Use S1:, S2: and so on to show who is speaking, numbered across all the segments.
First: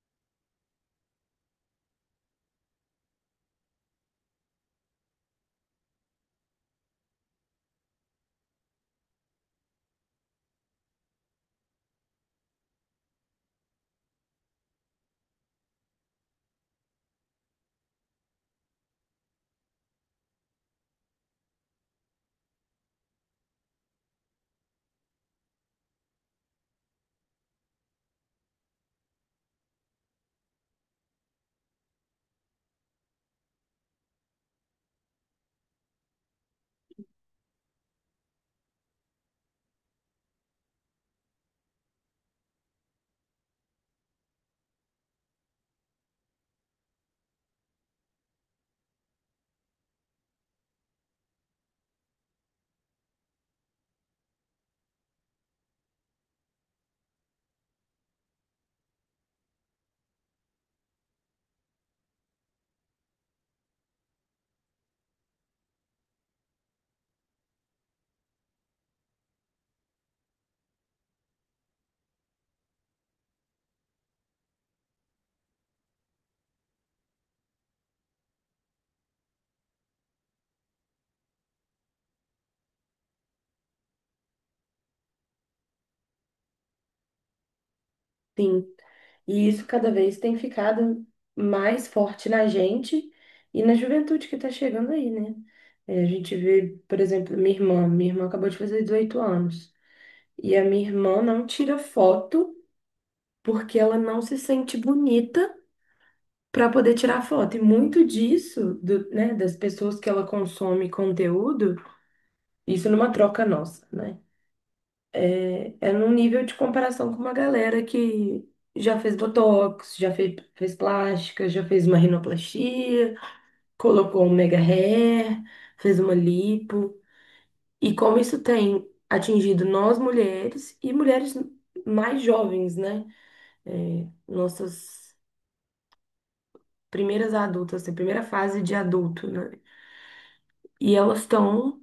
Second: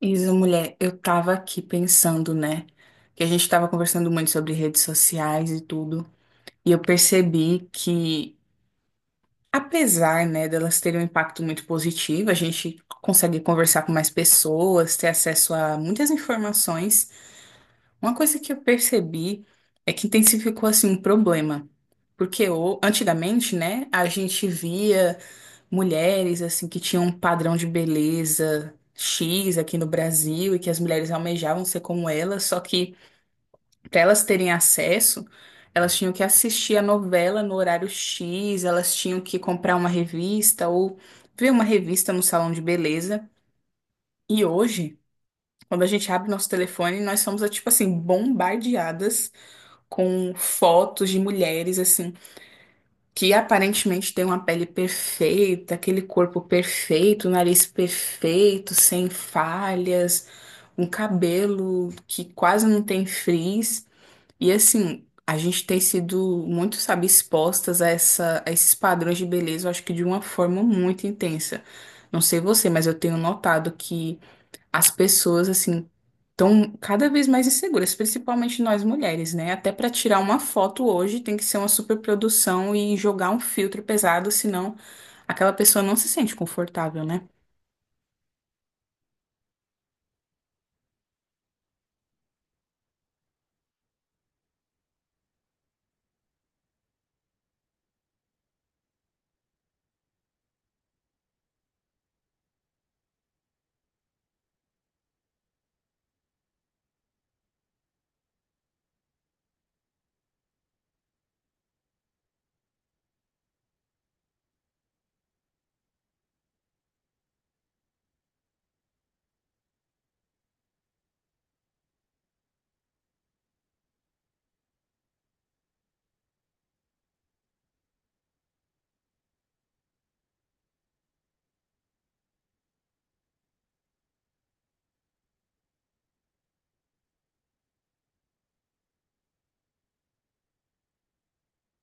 S1: Isa, mulher, eu tava aqui pensando, né? Que a gente tava conversando muito sobre redes sociais e tudo. E eu percebi que, apesar, né, delas terem um impacto muito positivo, a gente consegue conversar com mais pessoas, ter acesso a muitas informações. Uma coisa que eu percebi é que intensificou, assim, um problema. Porque antigamente, né, a gente via mulheres assim que tinham um padrão de beleza X aqui no Brasil e que as mulheres almejavam ser como elas, só que para elas terem acesso, elas tinham que assistir a novela no horário X, elas tinham que comprar uma revista ou ver uma revista no salão de beleza. E hoje, quando a gente abre nosso telefone, nós somos tipo assim bombardeadas com fotos de mulheres assim que aparentemente tem uma pele perfeita, aquele corpo perfeito, nariz perfeito, sem falhas, um cabelo que quase não tem frizz. E assim, a gente tem sido muito, sabe, expostas a esses padrões de beleza, eu acho que de uma forma muito intensa. Não sei você, mas eu tenho notado que as pessoas, assim, estão cada vez mais inseguras, principalmente nós mulheres, né? Até para tirar uma foto hoje tem que ser uma superprodução e jogar um filtro pesado, senão aquela pessoa não se sente confortável, né?
S2: Sim. E isso cada vez tem ficado mais forte na gente e na juventude que está chegando aí, né? A gente vê, por exemplo, minha irmã. Minha irmã acabou de fazer 18 anos. E a minha irmã não tira foto porque ela não se sente bonita para poder tirar foto. E muito disso, né, das pessoas que ela consome conteúdo, isso numa troca nossa, né? É num nível de comparação com uma galera que já fez botox, já fez, fez plástica, já fez uma rinoplastia, colocou um mega hair, fez uma lipo. E como isso tem atingido nós mulheres e mulheres mais jovens, né? É, nossas primeiras adultas, assim, primeira fase de adulto, né? E elas estão,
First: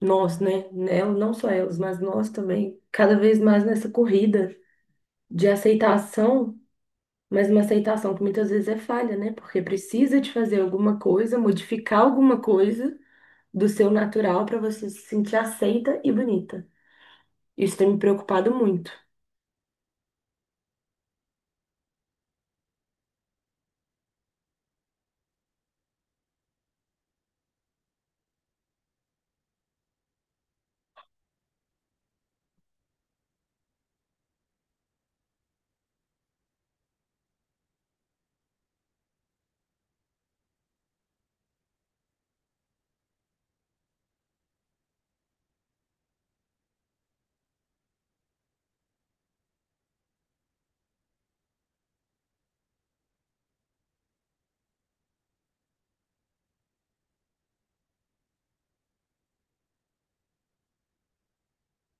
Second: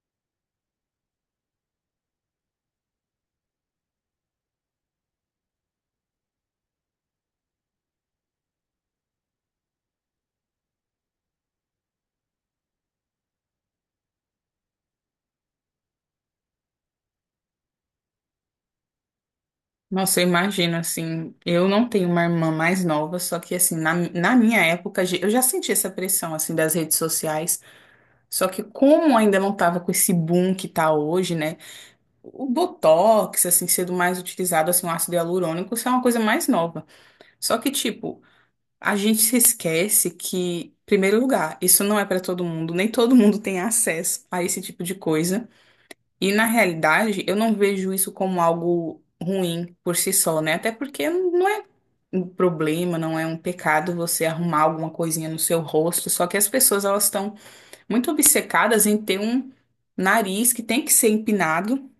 S2: nós, né? Elas, não só elas, mas nós também, cada vez mais nessa corrida de aceitação. Mas uma aceitação que muitas vezes é falha, né? Porque precisa de fazer alguma coisa, modificar alguma coisa do seu natural para você se sentir aceita e bonita. Isso tem me preocupado muito.
S1: Nossa, eu imagino assim, eu não tenho uma irmã mais nova, só que assim, na minha época, eu já senti essa pressão assim das redes sociais, só que como ainda não tava com esse boom que tá hoje, né? O Botox, assim, sendo mais utilizado, assim, o ácido hialurônico, isso é uma coisa mais nova. Só que, tipo, a gente se esquece que, em primeiro lugar, isso não é para todo mundo, nem todo mundo tem acesso a esse tipo de coisa. E na realidade, eu não vejo isso como algo ruim por si só, né? Até porque não é um problema, não é um pecado você arrumar alguma coisinha no seu rosto, só que as pessoas elas estão muito obcecadas em ter um nariz que tem que ser empinado,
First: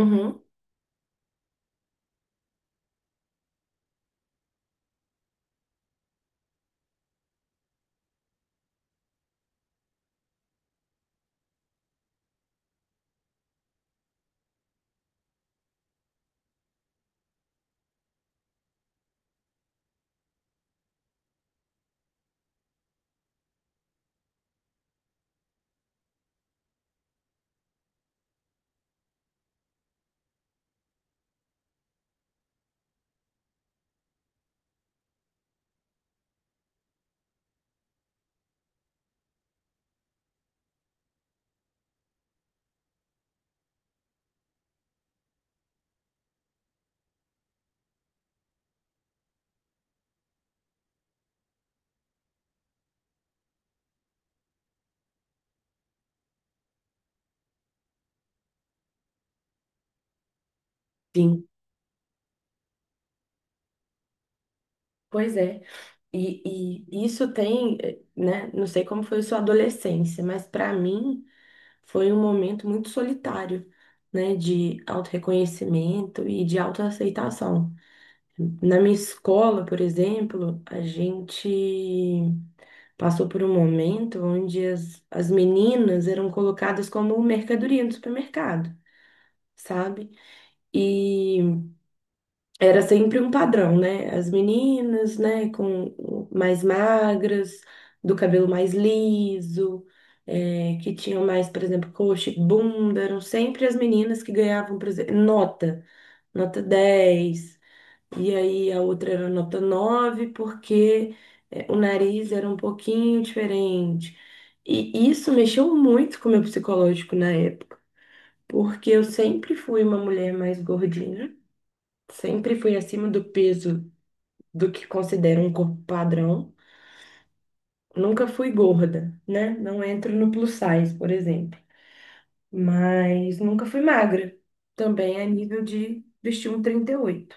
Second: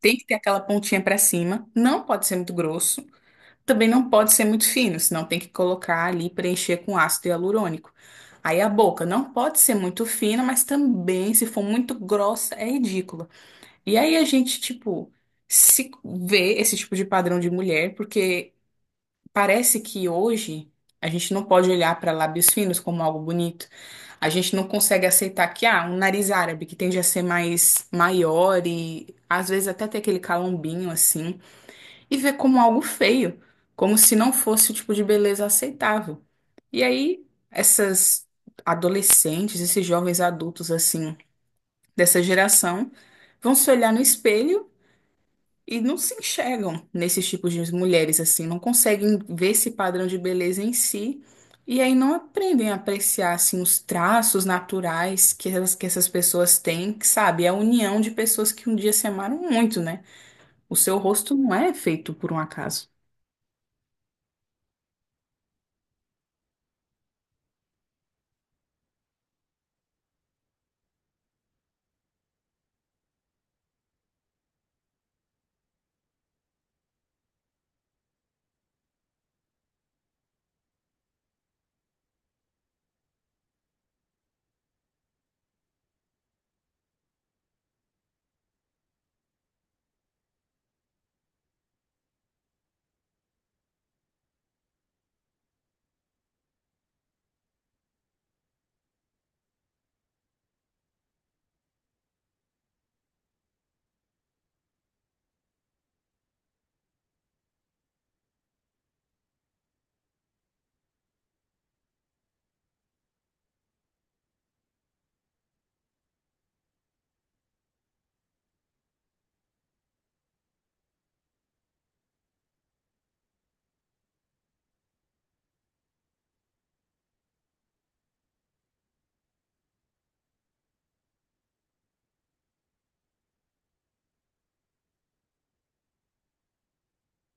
S1: tem que ter aquela pontinha para cima, não pode ser muito grosso. Também não pode ser muito fino, senão tem que colocar ali, preencher com ácido hialurônico. Aí a boca não pode ser muito fina, mas também, se for muito grossa, é ridícula. E aí a gente, tipo, se vê esse tipo de padrão de mulher, porque parece que hoje a gente não pode olhar para lábios finos como algo bonito. A gente não consegue aceitar que, ah, um nariz árabe que tende a ser mais maior e às vezes até ter aquele calombinho assim e vê como algo feio, como se não fosse o tipo de beleza aceitável. E aí, essas adolescentes, esses jovens adultos assim, dessa geração, vão se olhar no espelho e não se enxergam nesses tipos de mulheres assim, não conseguem ver esse padrão de beleza em si. E aí não aprendem a apreciar assim os traços naturais que essas pessoas têm, que, sabe? É a união de pessoas que um dia se amaram muito, né? O seu rosto
S2: sim.
S1: não é feito por um acaso.
S2: Pois é. E isso tem, né? Não sei como foi sua adolescência, mas para mim foi um momento muito solitário, né? De autorreconhecimento e de autoaceitação. Na minha escola, por exemplo, a gente passou por um momento onde as meninas eram colocadas como mercadoria no supermercado, sabe? E era sempre um padrão, né? As meninas, né, com mais magras, do cabelo mais liso, é, que tinham mais, por exemplo, coxa e bunda, eram sempre as meninas que ganhavam, por exemplo, nota, nota 10. E aí a outra era nota 9 porque é, o nariz era um pouquinho diferente. E isso mexeu muito com o meu psicológico na época, porque eu sempre fui uma mulher mais gordinha, sempre fui acima do peso do que considero um corpo padrão. Nunca fui gorda, né? Não entro no plus size, por exemplo. Mas nunca fui magra. Também a nível de vestir um 38,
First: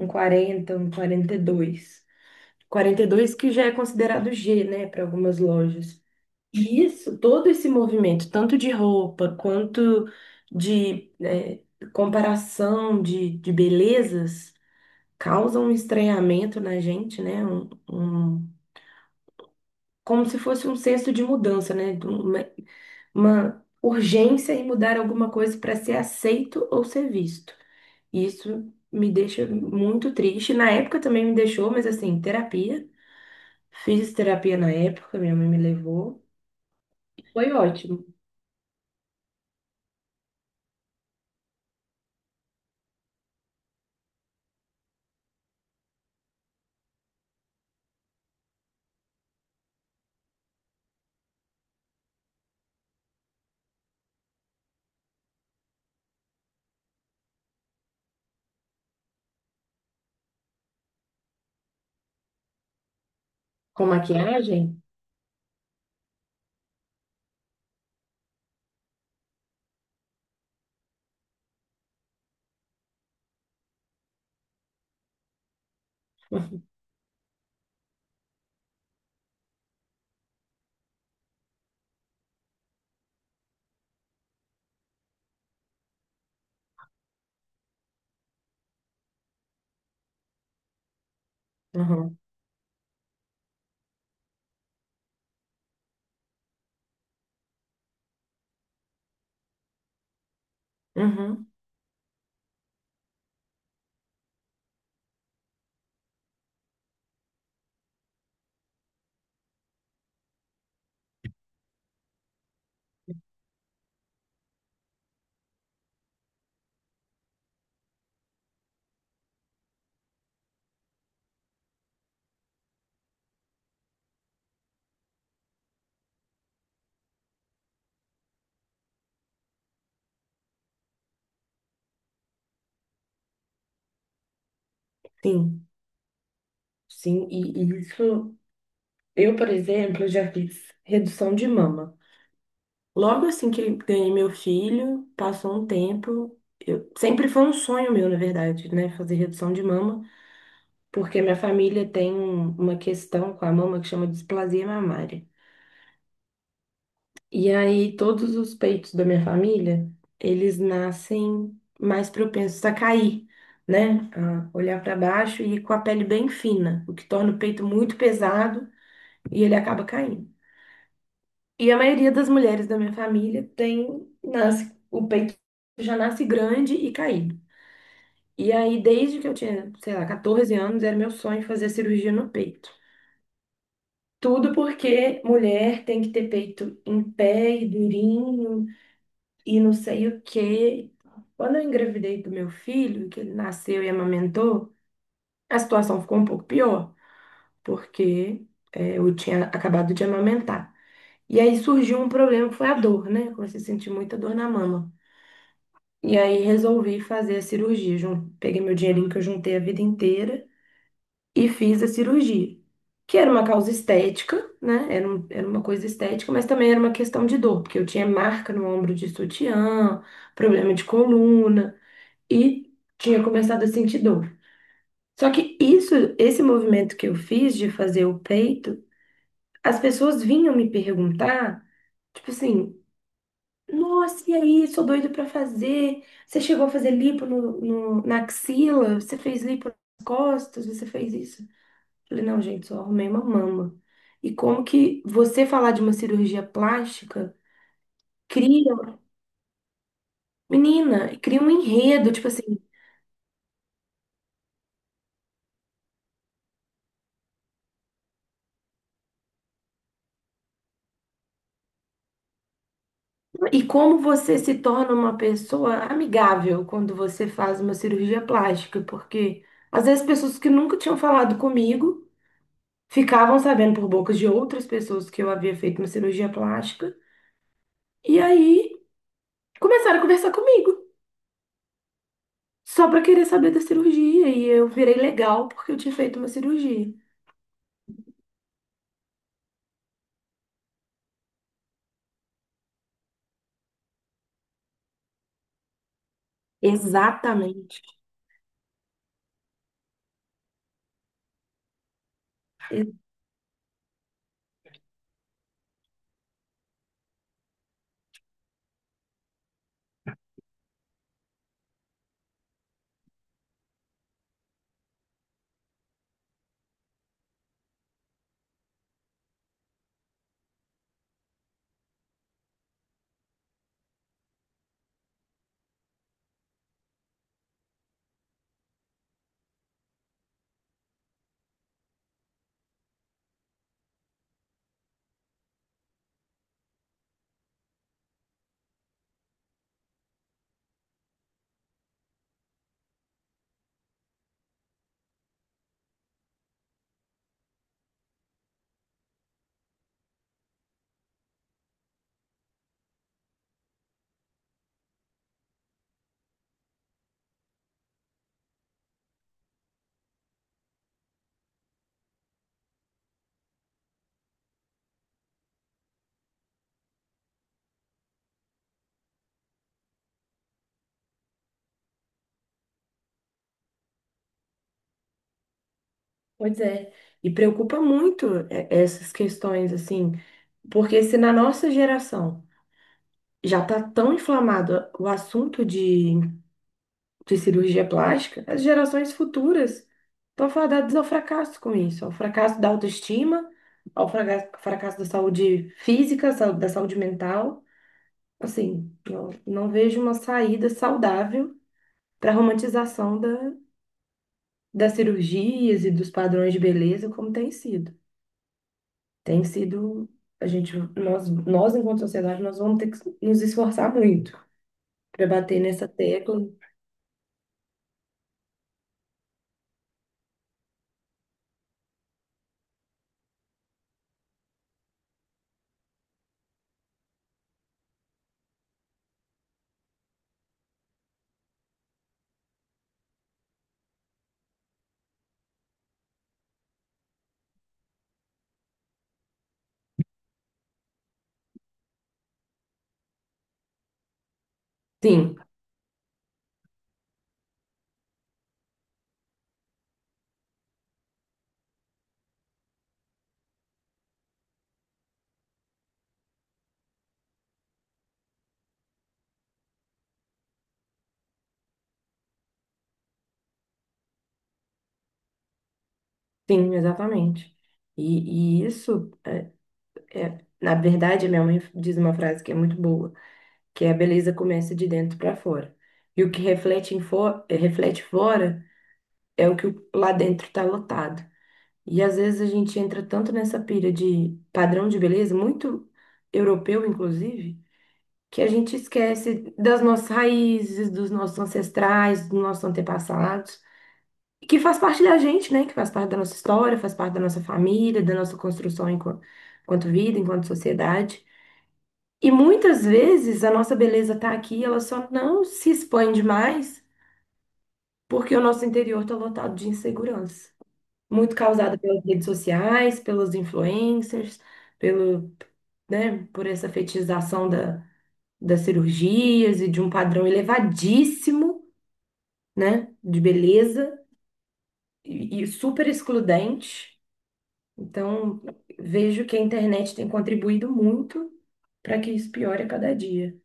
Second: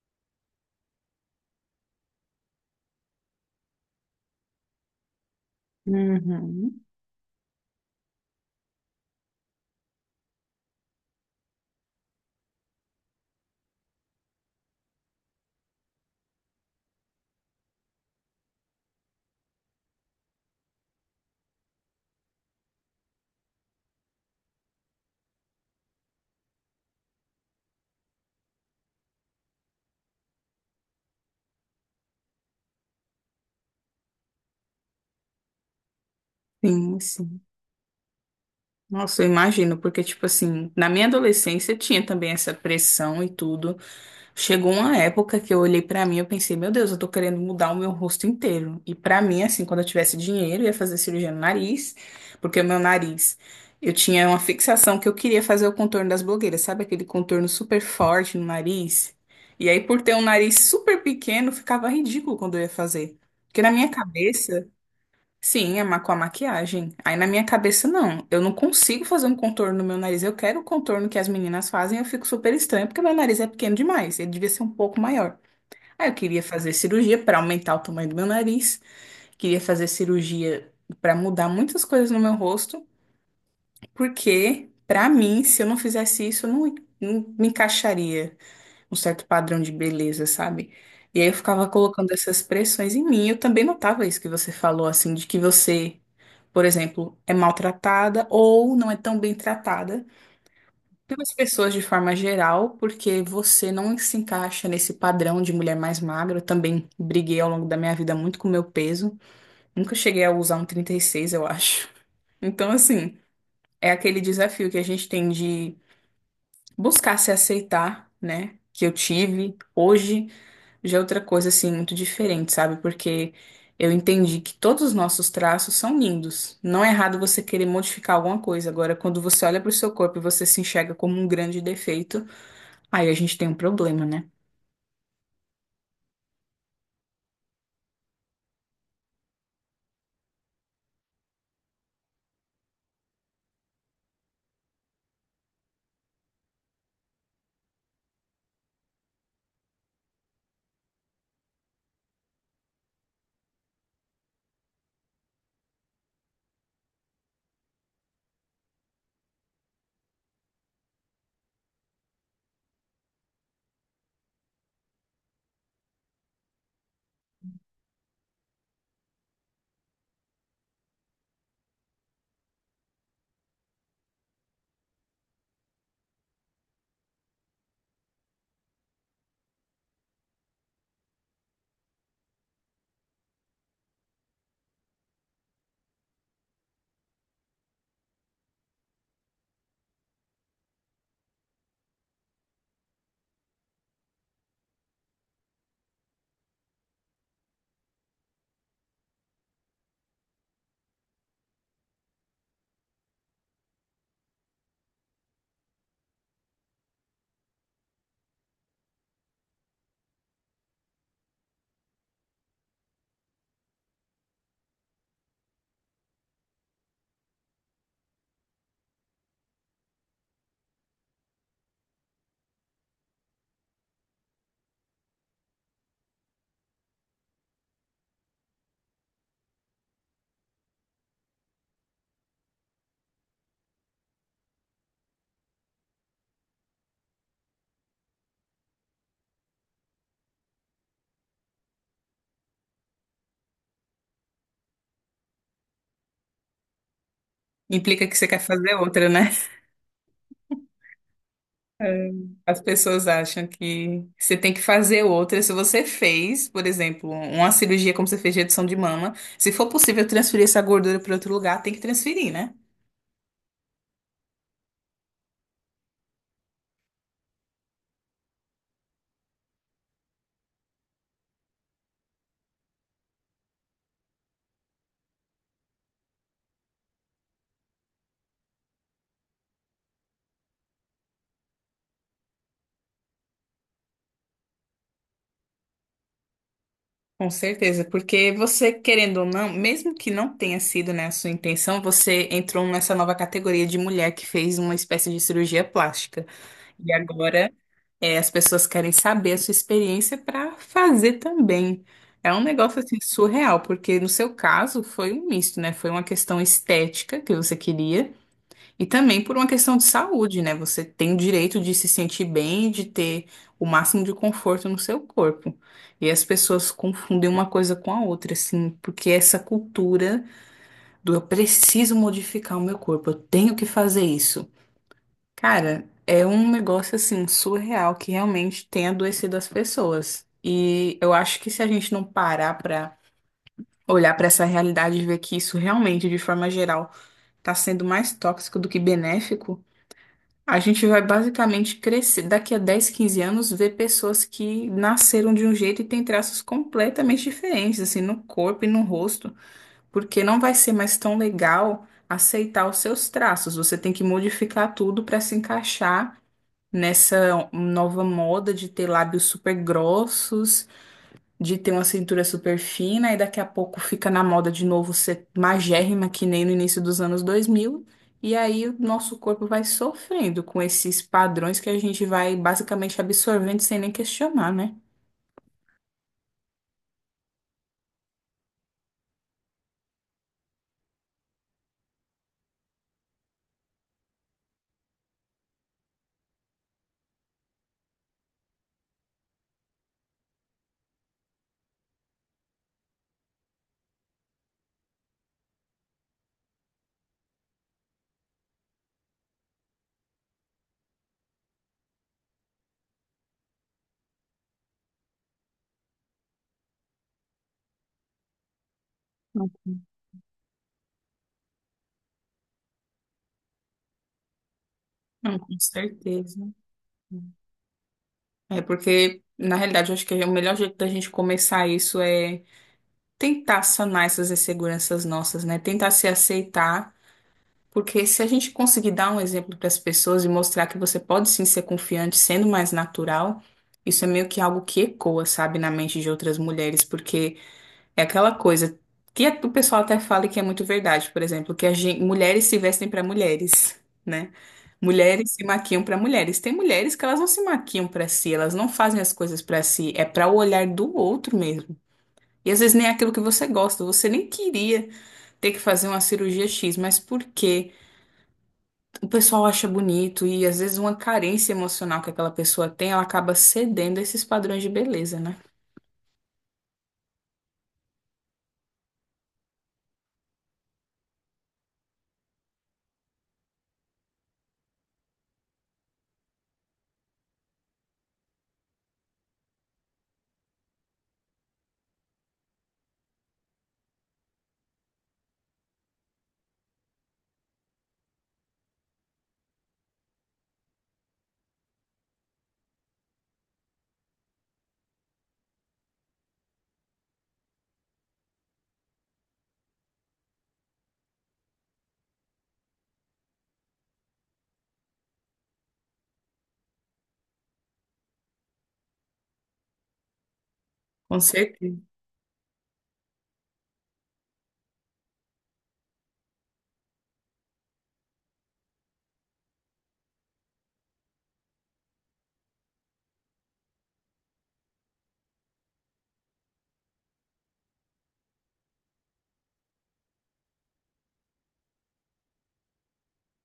S2: um 40, um 42, 42 que já é considerado G, né, para algumas lojas.
S1: Uhum.
S2: E isso, todo esse movimento, tanto de roupa quanto de comparação de belezas, causa um estranhamento na gente, né? Como se fosse um senso de mudança, né? De um, uma urgência em mudar alguma coisa para ser aceito ou ser visto. Isso me deixa muito triste. Na época também me deixou, mas assim, terapia. Fiz terapia na época, minha mãe me levou.
S1: Sim, sim.
S2: Foi ótimo.
S1: Nossa, eu imagino, porque, tipo assim, na minha adolescência tinha também essa pressão e tudo. Chegou uma época que eu olhei pra mim e eu pensei, meu Deus, eu tô querendo mudar o meu rosto inteiro. E pra mim, assim, quando eu tivesse dinheiro, eu ia fazer cirurgia no nariz, porque o meu nariz, eu tinha uma fixação que eu queria fazer o contorno das blogueiras, sabe? Aquele contorno super forte no nariz. E aí, por ter um nariz super pequeno, ficava ridículo quando eu ia fazer. Porque na
S2: Com
S1: minha
S2: maquiagem?
S1: cabeça, sim, é com a maquiagem. Aí na minha cabeça, não. Eu não consigo fazer um contorno no meu nariz. Eu quero o contorno que as meninas fazem, eu fico super estranha, porque meu nariz é pequeno demais. Ele devia ser um pouco maior. Aí eu queria fazer cirurgia para aumentar o tamanho do meu nariz, queria fazer cirurgia para mudar muitas coisas no meu rosto, porque, para mim, se eu não fizesse isso, eu não me encaixaria um certo padrão de beleza, sabe? E aí eu ficava colocando
S2: Uhum.
S1: essas pressões em mim. Eu também notava isso que você falou, assim, de que você, por exemplo, é maltratada ou não é tão bem tratada pelas
S2: Uhum.
S1: pessoas de forma geral, porque você não se encaixa nesse padrão de mulher mais magra. Eu também briguei ao longo da minha vida muito com o meu peso. Nunca cheguei a usar um 36, eu acho. Então, assim, é aquele desafio que a gente tem de buscar se aceitar, né? Que eu tive hoje. Já é outra coisa, assim, muito diferente, sabe? Porque eu entendi que todos os nossos traços são lindos. Não é errado você querer modificar alguma coisa. Agora, quando você olha para o seu corpo e você se enxerga como um grande defeito, aí a gente tem um problema, né?
S2: Sim, sim. E isso, eu, por exemplo, já fiz redução de mama. Logo assim que ganhei meu filho, passou um tempo. Eu, sempre foi um sonho meu, na verdade, né? Fazer redução de mama, porque minha família tem uma questão com a mama que chama displasia mamária. E aí, todos os peitos da minha família, eles nascem mais propensos a cair, né? A olhar para baixo e com a pele bem fina, o que torna o peito muito pesado e ele acaba caindo. E a maioria das mulheres da minha família tem, nasce, o peito já nasce grande e caído. E aí, desde que eu tinha, sei lá, 14 anos, era meu sonho fazer cirurgia no peito. Tudo porque mulher tem que ter peito em pé e durinho, e não sei o quê. Quando eu engravidei do meu filho, que ele nasceu e amamentou, a situação ficou um pouco pior, porque eu tinha acabado de amamentar. E aí surgiu um problema que foi a dor, né? Eu comecei a sentir muita dor na mama. E aí resolvi fazer a cirurgia. Peguei meu dinheirinho que eu juntei a vida inteira e fiz a cirurgia. Que era uma causa estética, né? Era, era uma coisa estética, mas também era uma questão de dor, porque eu tinha marca no ombro de sutiã, problema de coluna, e tinha começado a sentir dor. Só que isso, esse movimento que eu fiz de fazer o peito, as pessoas vinham me perguntar, tipo assim, nossa, e aí, sou doido pra fazer. Você chegou a fazer lipo no, na axila? Você fez lipo nas costas? Você fez isso? Eu falei, não, gente, só arrumei uma mama. E como que você falar de uma cirurgia plástica
S1: Implica que você quer
S2: cria,
S1: fazer outra, né?
S2: menina, cria um
S1: É.
S2: enredo, tipo assim.
S1: As pessoas acham que você tem que fazer outra. Se você fez, por exemplo, uma cirurgia como você fez de redução de mama, se for possível transferir essa gordura para outro lugar, tem que transferir, né?
S2: E como você se torna uma pessoa amigável quando você faz uma cirurgia plástica? Porque às vezes pessoas que nunca tinham falado comigo ficavam sabendo por bocas de outras pessoas que eu havia feito uma cirurgia plástica e aí começaram a conversar comigo só para querer saber da cirurgia e eu virei legal porque eu tinha feito uma cirurgia.
S1: Com certeza, porque você, querendo ou não, mesmo que não tenha sido, né, a sua intenção, você entrou nessa nova categoria de mulher que fez uma espécie de cirurgia plástica. E agora,
S2: Exatamente.
S1: é, as pessoas querem saber a sua experiência para fazer também. É um negócio assim surreal, porque no seu caso foi um misto, né? Foi uma questão estética que você queria. E também por uma questão de saúde, né? Você tem o direito de se sentir bem, de ter o máximo de conforto no seu corpo. E as pessoas confundem uma coisa com a outra, assim, porque essa cultura do eu preciso modificar o meu corpo, eu tenho que fazer isso. Cara, é um negócio assim surreal que realmente tem adoecido as pessoas. E eu acho que se a gente não parar pra olhar pra essa realidade e ver que isso realmente, de forma geral, tá sendo mais tóxico do que benéfico, a gente vai basicamente crescer, daqui a 10, 15 anos, ver pessoas que nasceram de um jeito e têm traços completamente diferentes, assim, no corpo e no rosto, porque não vai ser mais tão legal aceitar os seus traços. Você tem que modificar tudo para se encaixar nessa nova moda de ter lábios super grossos, de ter uma cintura super fina e daqui a pouco fica na moda de novo ser magérrima, que nem no início dos anos dois mil. E aí o nosso corpo vai sofrendo com esses padrões que a gente vai basicamente absorvendo sem nem questionar, né?
S2: Pois é. E preocupa muito é, essas questões assim, porque se na nossa geração já está tão inflamado o assunto de cirurgia plástica, as gerações futuras estão fadadas ao fracasso com isso, ao fracasso da autoestima, ao fracasso da saúde física, da saúde mental. Assim, não, não vejo uma saída saudável para a romantização da, das cirurgias e dos padrões de beleza como tem sido. Tem
S1: Não.
S2: sido, a gente, nós enquanto sociedade, nós vamos ter que nos esforçar muito para
S1: Não, com
S2: bater nessa tecla.
S1: certeza. É porque, na realidade, eu acho que o melhor jeito da gente começar isso é tentar sanar essas inseguranças nossas, né? Tentar se aceitar. Porque se a gente conseguir dar um exemplo para as pessoas e mostrar que você pode sim ser confiante sendo mais natural, isso é meio que algo que ecoa, sabe, na mente de outras mulheres, porque é aquela coisa que o pessoal até fala e que é muito verdade, por exemplo, que a mulheres se vestem para mulheres, né? Mulheres
S2: Sim,
S1: se maquiam para mulheres. Tem mulheres que elas não se maquiam para si, elas não fazem as coisas para si, é para o olhar do outro mesmo. E às vezes nem é aquilo que você gosta, você nem queria ter que fazer uma cirurgia X, mas por quê? O pessoal acha bonito e às vezes uma carência emocional que aquela pessoa tem, ela acaba cedendo a esses padrões de beleza, né?
S2: sim, exatamente. E isso é, na verdade, minha mãe diz uma frase que é muito boa, que é a beleza começa de dentro para fora. E o que reflete em reflete fora é o que lá dentro está lotado. E às vezes a gente entra tanto nessa pira de padrão de beleza, muito europeu, inclusive, que a gente esquece das nossas raízes, dos nossos ancestrais, dos nossos antepassados, que faz parte da gente, né? Que faz parte da nossa história, faz parte da nossa família, da nossa construção enquanto, enquanto vida, enquanto sociedade. E muitas vezes a nossa beleza tá aqui, ela só não se expande mais porque o nosso interior tá lotado de insegurança,
S1: Com
S2: muito causada
S1: certeza.
S2: pelas redes sociais, pelos influencers, pelo, né, por essa fetização da, das cirurgias e de um padrão elevadíssimo, né, de beleza e super excludente. Então, vejo que a internet tem contribuído muito para que isso piore a cada dia.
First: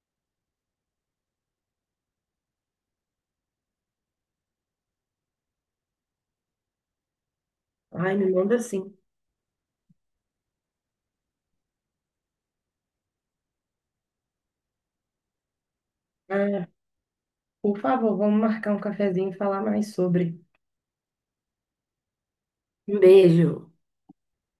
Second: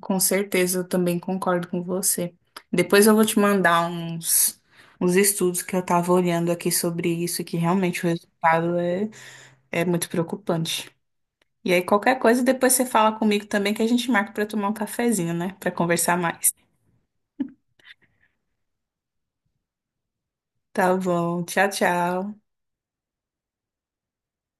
S1: Com certeza, eu também concordo com você. Depois eu vou te mandar uns, estudos que eu tava olhando aqui sobre isso, que realmente o
S2: Ai, me manda
S1: resultado
S2: assim.
S1: é muito preocupante. E aí, qualquer coisa, depois você fala comigo também que a gente marca pra tomar um cafezinho, né? Pra conversar mais.
S2: Ah, por favor, vamos marcar um cafezinho e falar mais sobre.
S1: Tá bom. Tchau, tchau.
S2: Um beijo.